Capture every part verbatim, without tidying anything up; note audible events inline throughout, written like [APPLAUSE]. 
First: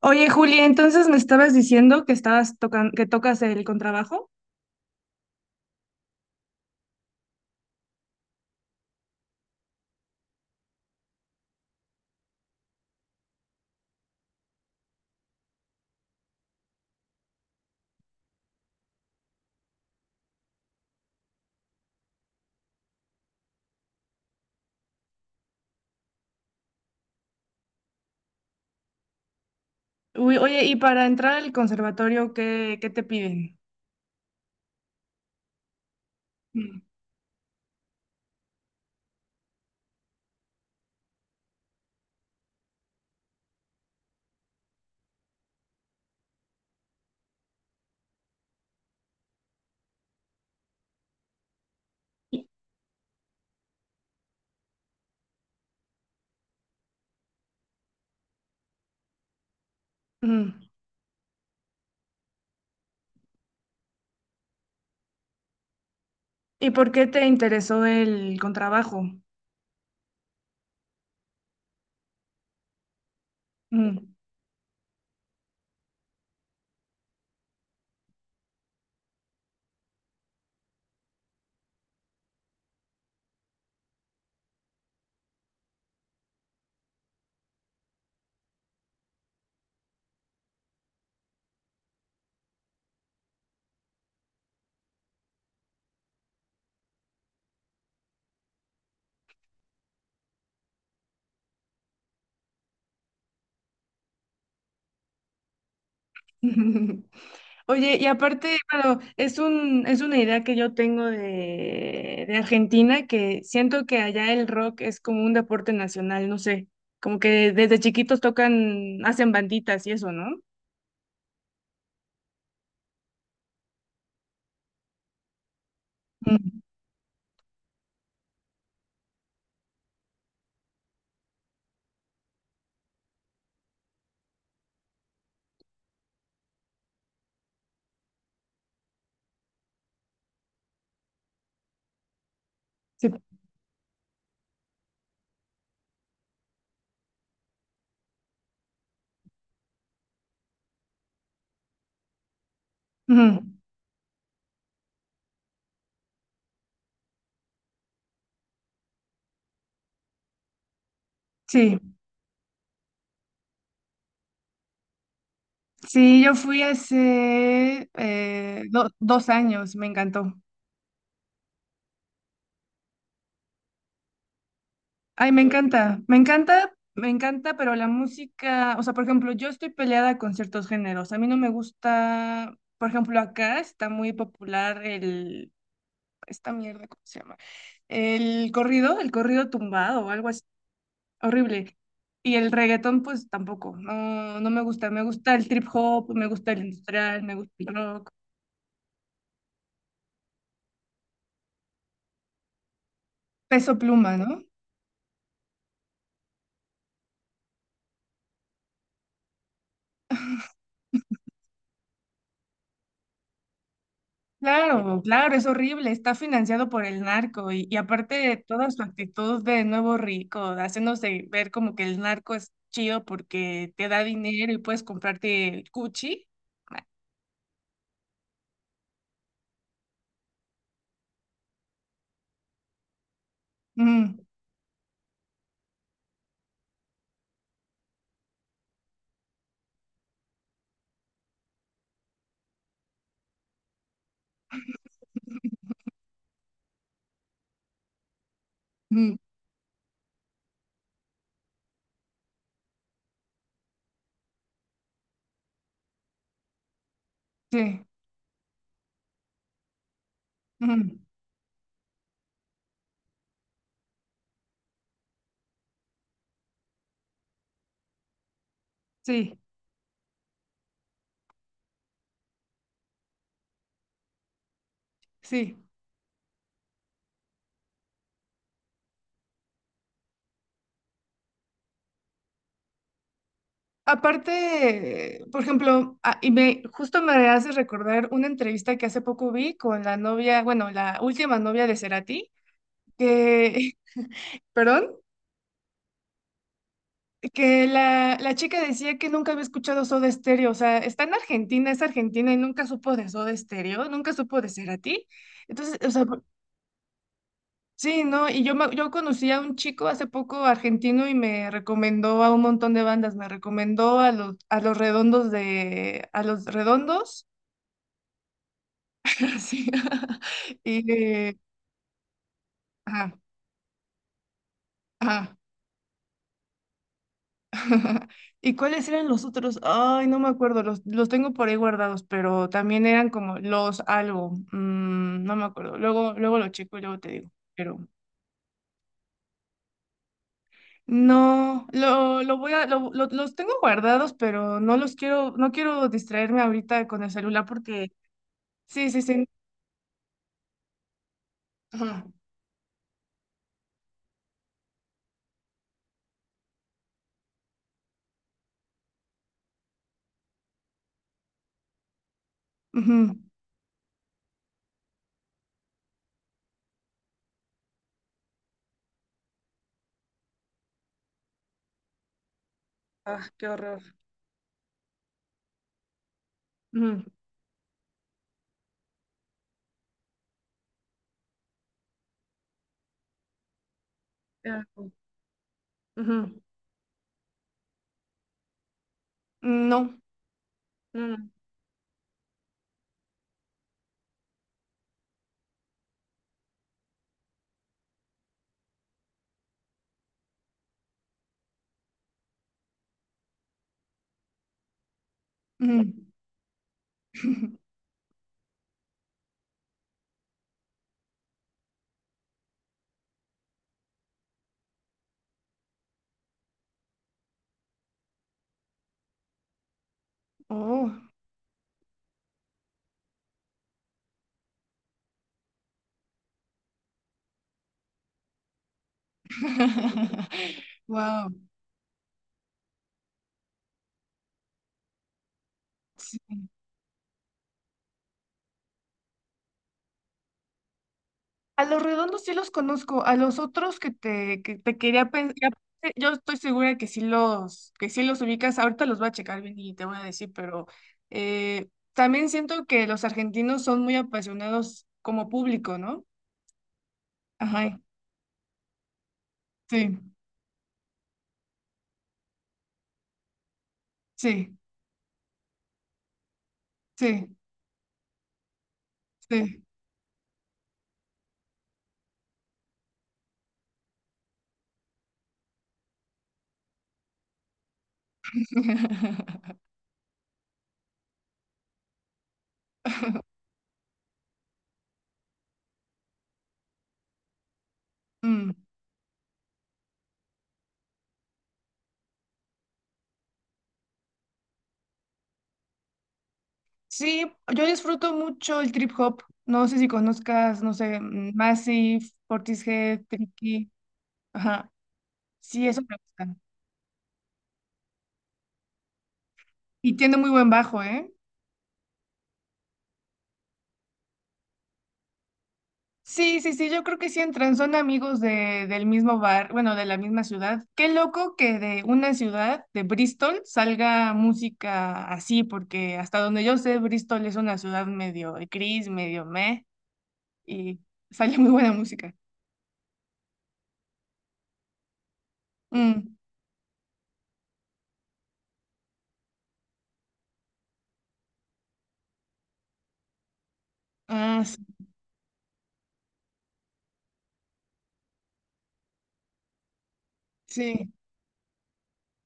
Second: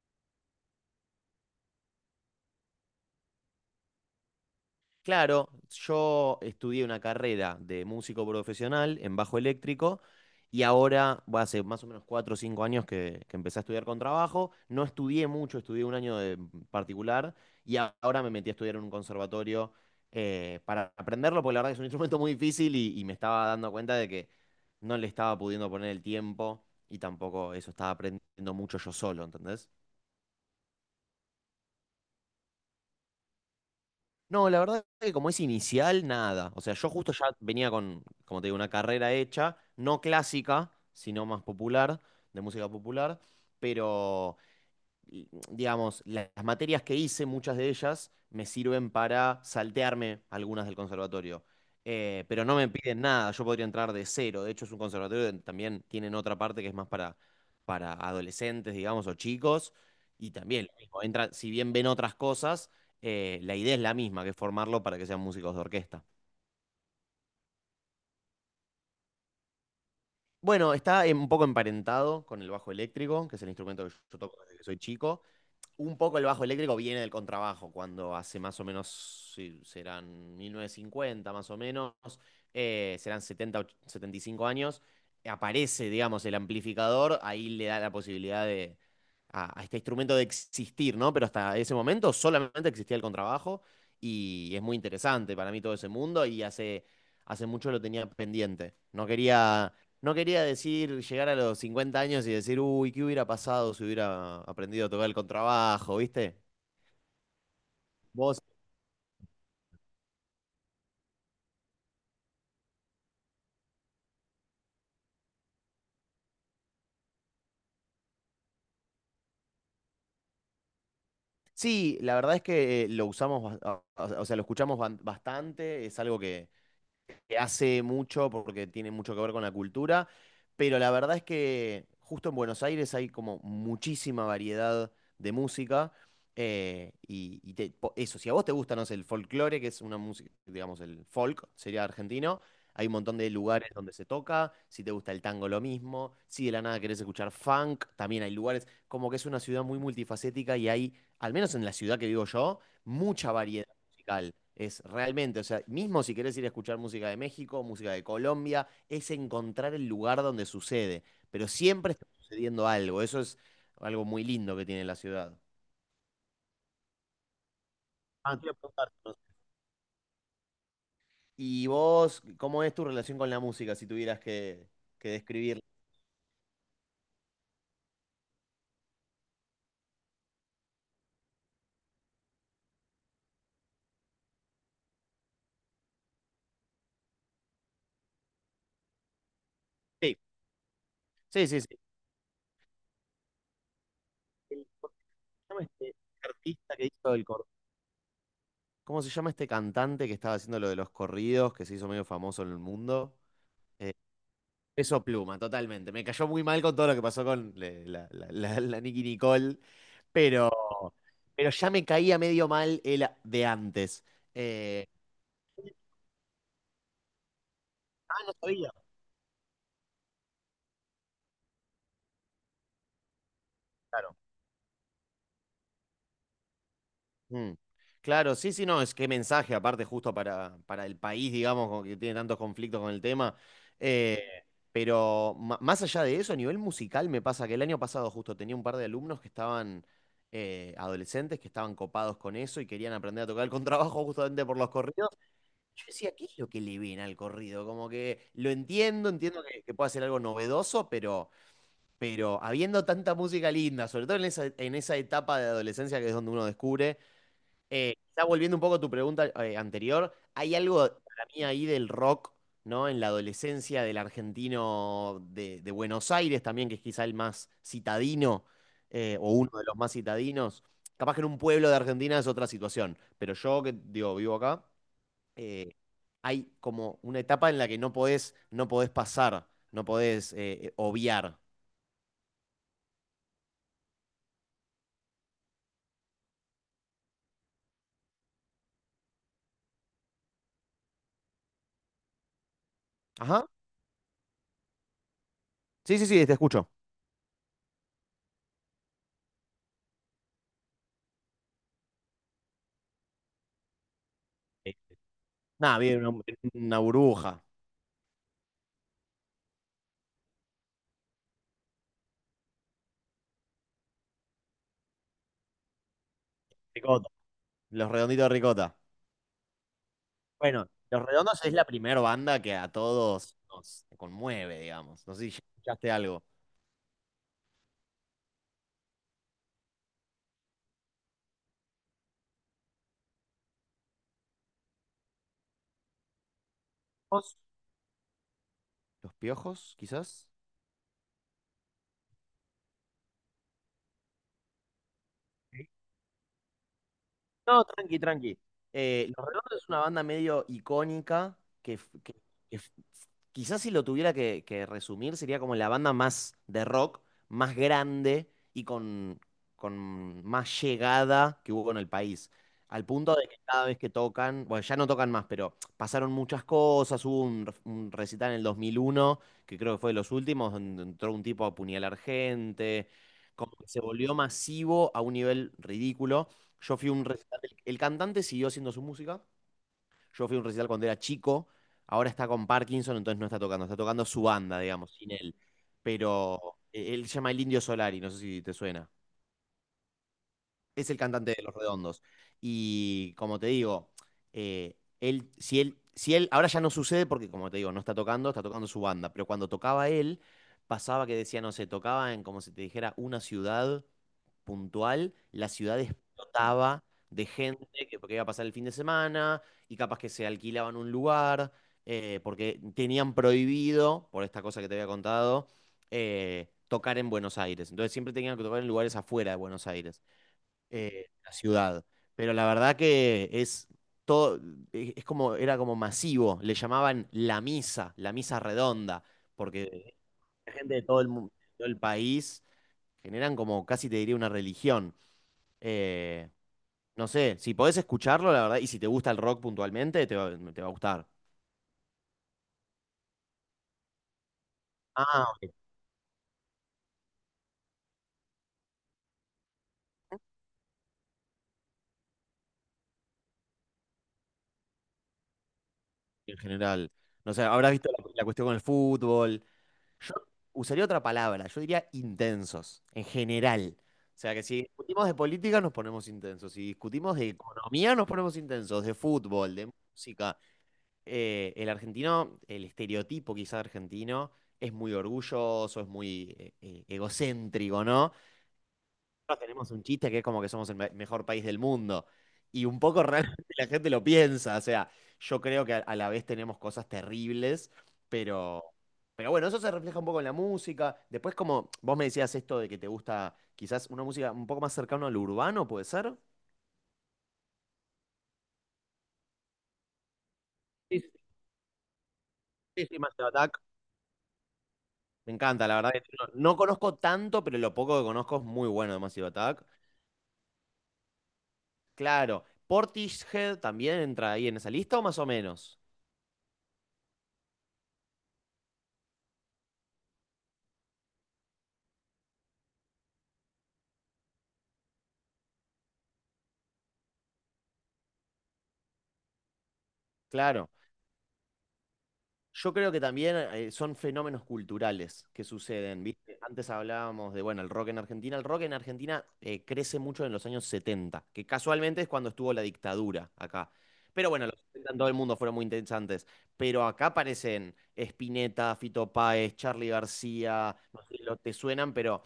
Oye, Julia, entonces me estabas diciendo que estabas tocan, que tocas el contrabajo. Claro, yo estudié una carrera de músico profesional en bajo eléctrico y ahora, bueno, hace más o menos cuatro o cinco años que, que empecé a estudiar con trabajo. No estudié mucho, estudié un año de particular y a- ahora me metí a estudiar en un conservatorio eh, para aprenderlo, porque la verdad que es un [LAUGHS] instrumento muy difícil y, y me estaba dando cuenta de que no le estaba pudiendo poner el tiempo y tampoco eso estaba aprendiendo mucho yo solo, ¿entendés? Uy, oye, y para entrar al conservatorio, ¿qué, qué te piden? No, la verdad que como es inicial, nada. O sea, Mm. yo justo ya venía con, como te digo, una carrera hecha, no clásica, sino más popular, de música popular, pero y, digamos, la- las materias que hice, muchas de ellas, me sirven para saltearme algunas del conservatorio. Eh, pero no me piden nada, yo podría entrar de cero. De hecho, es un conservatorio donde también tienen otra parte que es más para, para adolescentes, digamos, o chicos. Y también Mm. lo mismo, entran, si bien ven otras cosas, eh, la idea es la misma, que es formarlo para que sean músicos de orquesta. ¿Y por qué te interesó el contrabajo? Bueno, está eh, un poco emparentado con el bajo eléctrico, que es el instrumento que Mm. yo toco desde que soy chico. Un poco el bajo eléctrico viene del contrabajo, cuando hace más o menos, sí, serán mil novecientos cincuenta más o menos, eh, serán setenta setenta y cinco años, aparece, digamos, el amplificador, ahí le da la posibilidad de, a, a este instrumento de existir, ¿no? Pero hasta ese momento solamente existía el contrabajo y es muy interesante para mí todo ese mundo y hace, hace mucho lo tenía pendiente. No quería no quería decir, llegar a los cincuenta años y decir, uy, ¿qué hubiera pasado si hubiera aprendido a tocar el contrabajo, viste? [LAUGHS] Oye, y Vos. aparte, bueno, es un, es una idea que yo tengo de, de Argentina, que siento que allá el rock es como un deporte nacional, no sé, como que desde chiquitos tocan, hacen banditas y eso, ¿no? Sí, la verdad es que eh, lo usamos, bas- a- o sea, lo escuchamos ban- bastante, es algo que, Mm. que hace mucho porque tiene mucho que ver con la cultura, pero la verdad es que justo en Buenos Aires hay como muchísima variedad de música. eh, y y te- po- eso, si a vos te gusta, no sé, el folclore, que es una música, digamos, el folk sería argentino, hay un Sí. montón de lugares donde se toca, si te gusta el tango lo mismo, si de la nada querés escuchar funk, también hay lugares, como que es una ciudad muy multifacética y hay, al menos en la ciudad que vivo yo, mucha Ujú. variedad musical. Es realmente, o sea, mismo si querés ir a escuchar música de México, música de Colombia, es encontrar el lugar donde sucede. Pero Sí. siempre está sucediendo algo. Eso es algo muy lindo que tiene la ciudad. Sí, yo fui hace Ah, te iba a eh, do- preguntar, ¿no? dos años, me encantó. ¿Y vos, cómo es tu relación con la música si tuvieras que, que Ay, me describirla? encanta, me encanta, me encanta, pero la música, o sea, por ejemplo, yo estoy peleada con ciertos géneros. A mí no me gusta, por ejemplo, acá está muy popular el, esta mierda, ¿cómo se llama? El corrido, el corrido tumbado o Sí. algo así, Sí, sí, sí. horrible. Y el reggaetón, pues tampoco, no, no me el- gusta. ¿cómo Me gusta el se llama trip este hop, me gusta el artista que hizo industrial, el me cor- gusta el rock, ¿Cómo se llama este cantante que estaba haciendo lo de los corridos, que se hizo medio famoso en el mundo? peso Eh, pluma, ¿no? Peso Pluma, totalmente. Me cayó muy mal con todo lo que pasó con le- la, la, la- la Nicki Nicole, pero, pero ya me caía medio mal el a- de antes. Eh, Claro, claro, es horrible, está financiado por el narco y, y ah, no aparte toda sabía. su actitud de nuevo rico, haciéndose ver como que el narco es chido porque te da Claro. dinero y puedes comprarte el Gucci. Mm. Claro, sí, sí, no, es que mensaje, aparte, justo para, para el país, digamos, como que tiene tantos conflictos con el tema. Eh, Mm, pero ma- más allá de eso, a nivel musical, me pasa que el año pasado justo tenía un par de alumnos que estaban eh, adolescentes, que estaban copados con eso y querían aprender a tocar el contrabajo justamente por los corridos. Yo decía, ¿qué es lo que le ven al corrido? Como que lo entiendo, mm, entiendo que, que puede ser algo novedoso, pero, pero habiendo tanta música linda, sobre todo en esa, en esa etapa de adolescencia que es donde uno descubre, sí, eh, está volviendo un poco a tu pregunta eh, anterior, hay algo mm, para mí ahí del rock, ¿no? En la adolescencia del argentino de, de Buenos Aires también, que es quizá el más citadino, eh, o sí, uno de los más citadinos. Capaz que en un pueblo de Argentina es otra situación, pero yo que digo, vivo acá, sí. eh, hay como una etapa en la que no podés, no podés pasar, no podés eh, obviar. Aparte, por ejemplo, ah, y me justo me hace recordar una entrevista que hace poco vi con la novia, bueno, la última novia de Cerati, Ajá. que, [LAUGHS] perdón. Sí, sí, sí, te escucho. Que la, la chica decía que nunca había escuchado Soda Stereo, o sea, está en Argentina, es argentina y nunca supo de Soda Stereo, nunca supo de Eh, Cerati. Entonces, Nada, o sea, viene una, por- una burbuja. sí, ¿no? Y yo, me- yo conocí a un chico hace poco argentino y me recomendó a un montón de bandas, me recomendó a los, a los redondos de, a los Ricota. redondos, Los Redonditos de Ricota. [LAUGHS] sí, [LAUGHS] Bueno, y, Los eh, Redondos es la primera banda que a ajá, todos nos conmueve, digamos. No sé si ajá. ya escuchaste algo. [LAUGHS] ¿Y cuáles eran los otros? Ay, no me acuerdo, los, los tengo por ahí guardados, pero también eran como los algo, mm, no me acuerdo. Luego, luego lo checo y luego te digo, ¿Vos? pero ¿Los Piojos, quizás? no, lo, lo voy a, lo- lo- los tengo guardados, pero no los quiero, no quiero distraerme ahorita con el celular No, porque, tranqui, tranqui. sí, sí, Eh, Los sí. Redondos es una banda medio icónica que, f- Ajá. que- que f- quizás si lo tuviera que, que resumir sería como la banda más de rock, más grande y con, con más llegada que hubo en el país. Al Ujú. punto de que cada vez que tocan, bueno, ya no tocan más, pero pasaron muchas cosas. Hubo un, re- un recital en el dos mil uno que creo que fue de los últimos, donde entró un tipo a apuñalar gente. Ah, qué Como que se horror. volvió masivo a un nivel ridículo. Yo fui a Ujú. un recital, el, el cantante siguió haciendo su música. Yo fui a un recital cuando era chico. Ahora está con Parkinson, entonces no está tocando. Está tocando su Qué banda, asco. digamos, sin él. Ujú. Pero eh, él se llama El Indio Solari, no sé si te suena. No. Es el No, no. cantante de Los Redondos. Y como te digo, eh, él, si él, si él, ahora ya no sucede porque, como te digo, no está tocando, está tocando su banda, pero cuando tocaba él, pasaba que decía, no sé, tocaba en, como si te dijera, una ciudad puntual, la ciudad Ujú. explotaba de gente que, porque iba a pasar el fin de semana y capaz que se alquilaban un lugar, eh, porque tenían prohibido, por esta cosa que te había contado, eh, tocar en Buenos Aires. Entonces siempre tenían que tocar en lugares afuera de Buenos Aires, eh, Oh. la ciudad. Pero la verdad que es todo, e- es como, era como masivo. Le llamaban la misa, la misa redonda, porque la [LAUGHS] gente de todo el, Wow. mu- todo el país generan como casi te diría una religión. Eh, no sé, si podés escucharlo, la verdad, y si te gusta el rock puntualmente, te va, te va a gustar. A los redondos sí los conozco, a los otros que te, que te quería Ah, pensar, yo estoy segura que sí los, que sí los ubicas, ahorita los voy a checar bien y te voy a decir, pero eh, también siento que los argentinos son muy apasionados como público, ¿no? en general. No sé, habrás Ajá, visto la, la cuestión con el fútbol. sí, Yo usaría otra palabra, yo diría intensos, en general. O sea que sí, si discutimos de política nos ponemos intensos, si discutimos de sí, economía nos ponemos intensos, de fútbol, sí. de música. Eh, el argentino, el estereotipo quizá argentino, es muy orgulloso, es muy eh, eh, egocéntrico, ¿no? Nosotros [LAUGHS] tenemos un chiste que es como que somos el me- mejor país del mundo. Y un poco realmente [LAUGHS] la gente lo piensa. O sea, yo creo que a, a la vez tenemos cosas terribles, Mm. pero, pero bueno, eso se refleja un poco en la música. Después, como vos me decías esto de que te gusta quizás una música un poco más cercana a lo urbano, ¿puede ser? Sí, yo disfruto mucho el trip hop, no sé si conozcas, no Sí, sé, sí, mm, Massive, sí, sí, Portishead, Massive Attack. Tricky, ajá, Me sí, encanta, la eso verdad, me que gusta. no, no conozco tanto, pero lo poco que conozco es muy bueno de Massive Attack. Y tiene muy buen bajo, ¿eh? Claro. ¿Portishead también entra ahí en esa lista o más o menos? Sí, sí, sí, yo creo que sí entran, son amigos de, del mismo bar, bueno, de la misma ciudad. Qué loco que de una ciudad, de Bristol, salga música así, porque hasta donde yo sé, Bristol es una ciudad medio gris, medio meh, Claro. y sale muy buena música. Yo creo que también eh, son fenómenos culturales que suceden, Mm. ¿viste? Antes hablábamos de, bueno, el rock en Argentina. El rock en Argentina eh, crece mucho en los años setenta, que casualmente es cuando estuvo la dictadura acá. Pero Ah, bueno, los sí, setenta en todo el mundo fueron muy interesantes. Pero acá aparecen Spinetta, Fito Páez, Charly García, sí, no sé, lo te suenan, pero.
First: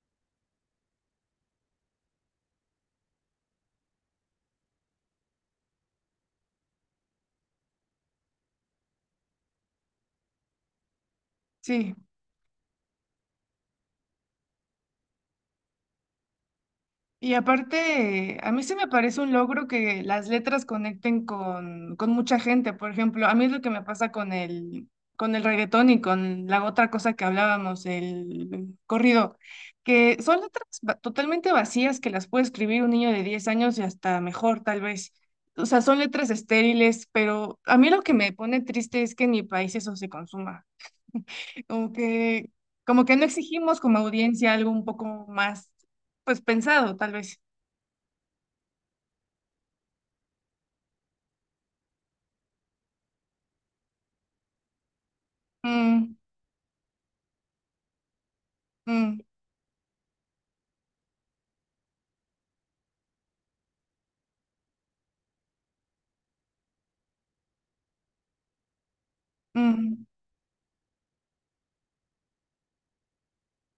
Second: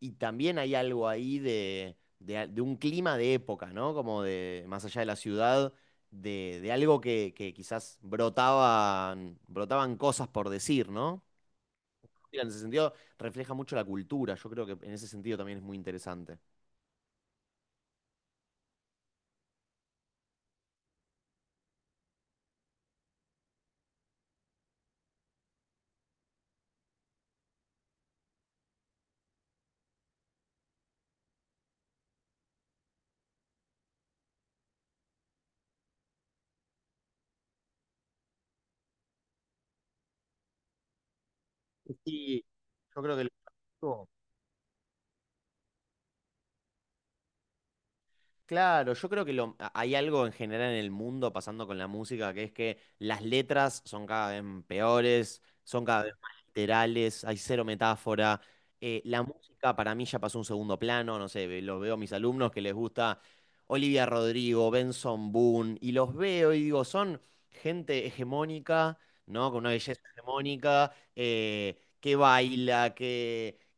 Y también hay algo ahí de, de, de un clima de época, ¿no? Como de más allá de la ciudad de, de algo que, que quizás brotaban, brotaban cosas por decir, ¿no? sí. Mira, en ese sentido, refleja mucho la cultura. Yo creo que en ese sentido también es muy interesante. Y aparte, a mí se me parece un logro que las letras conecten con, con mucha gente. Por ejemplo, a mí es lo que me pasa con el, con el reggaetón y con la otra cosa que hablábamos, el corrido, que son letras va- totalmente vacías que las puede escribir un niño de diez años y hasta mejor, tal vez. O sea, son letras estériles, pero a mí lo que me pone triste es que en mi país eso se consuma. Como Y que, yo como que creo que no el- exigimos como audiencia algo un poco más, pues pensado, tal vez. Claro, yo creo que lo, a- hay algo en general en el mundo pasando con la música, que es que las letras son cada vez peores, son cada vez Mm, más literales, hay cero metáfora. eh, mm, la música para mí ya pasó a un segundo plano, no sé, ve- lo veo a mis alumnos que les gusta Olivia Rodrigo, Benson Boone, y los veo y digo, son gente hegemónica, ¿no? Con una belleza mm, hegemónica, eh, que baila,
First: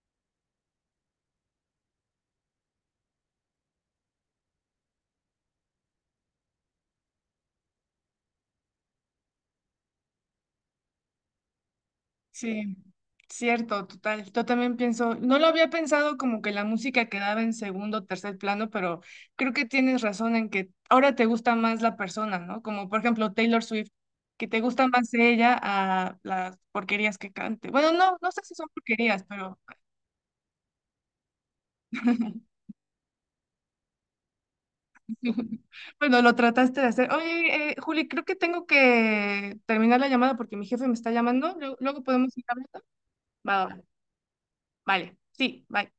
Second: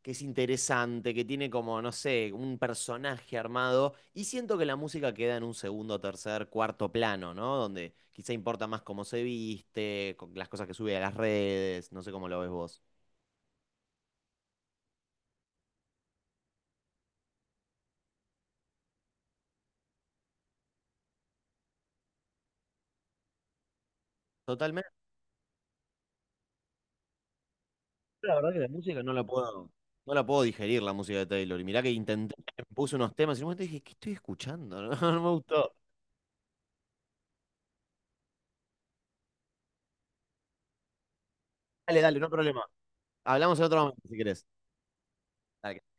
que es interesante, que tiene como, no sé, un personaje armado. Y siento que la música queda en un segundo, tercer, cuarto plano, ¿no? Donde quizá importa más cómo se viste, con las cosas que sube a las redes, no sé cómo lo ves sí, vos. cierto, total. Yo también pienso, no lo había pensado como que la música quedaba en segundo o tercer plano, pero creo que tienes razón en que ahora te gusta más la persona, ¿no? Como por ejemplo Taylor Swift, que te gusta Totalmente, más ella a las porquerías que cante. Bueno, no, no la sé verdad si que la son música no la porquerías, pero puedo, no la puedo digerir, la música de Taylor. Y mirá que intenté, [LAUGHS] puse unos temas y en un momento dije, ¿qué estoy escuchando? [LAUGHS] No, no me gustó. bueno, lo trataste de hacer. Oye, eh, Juli, creo que tengo que terminar la llamada porque mi jefe me está llamando. Luego, Dale, luego dale, no hay podemos ir problema. hablando. Hablamos en Va, va, otro va. momento si querés. Vale, sí, Dale. bye.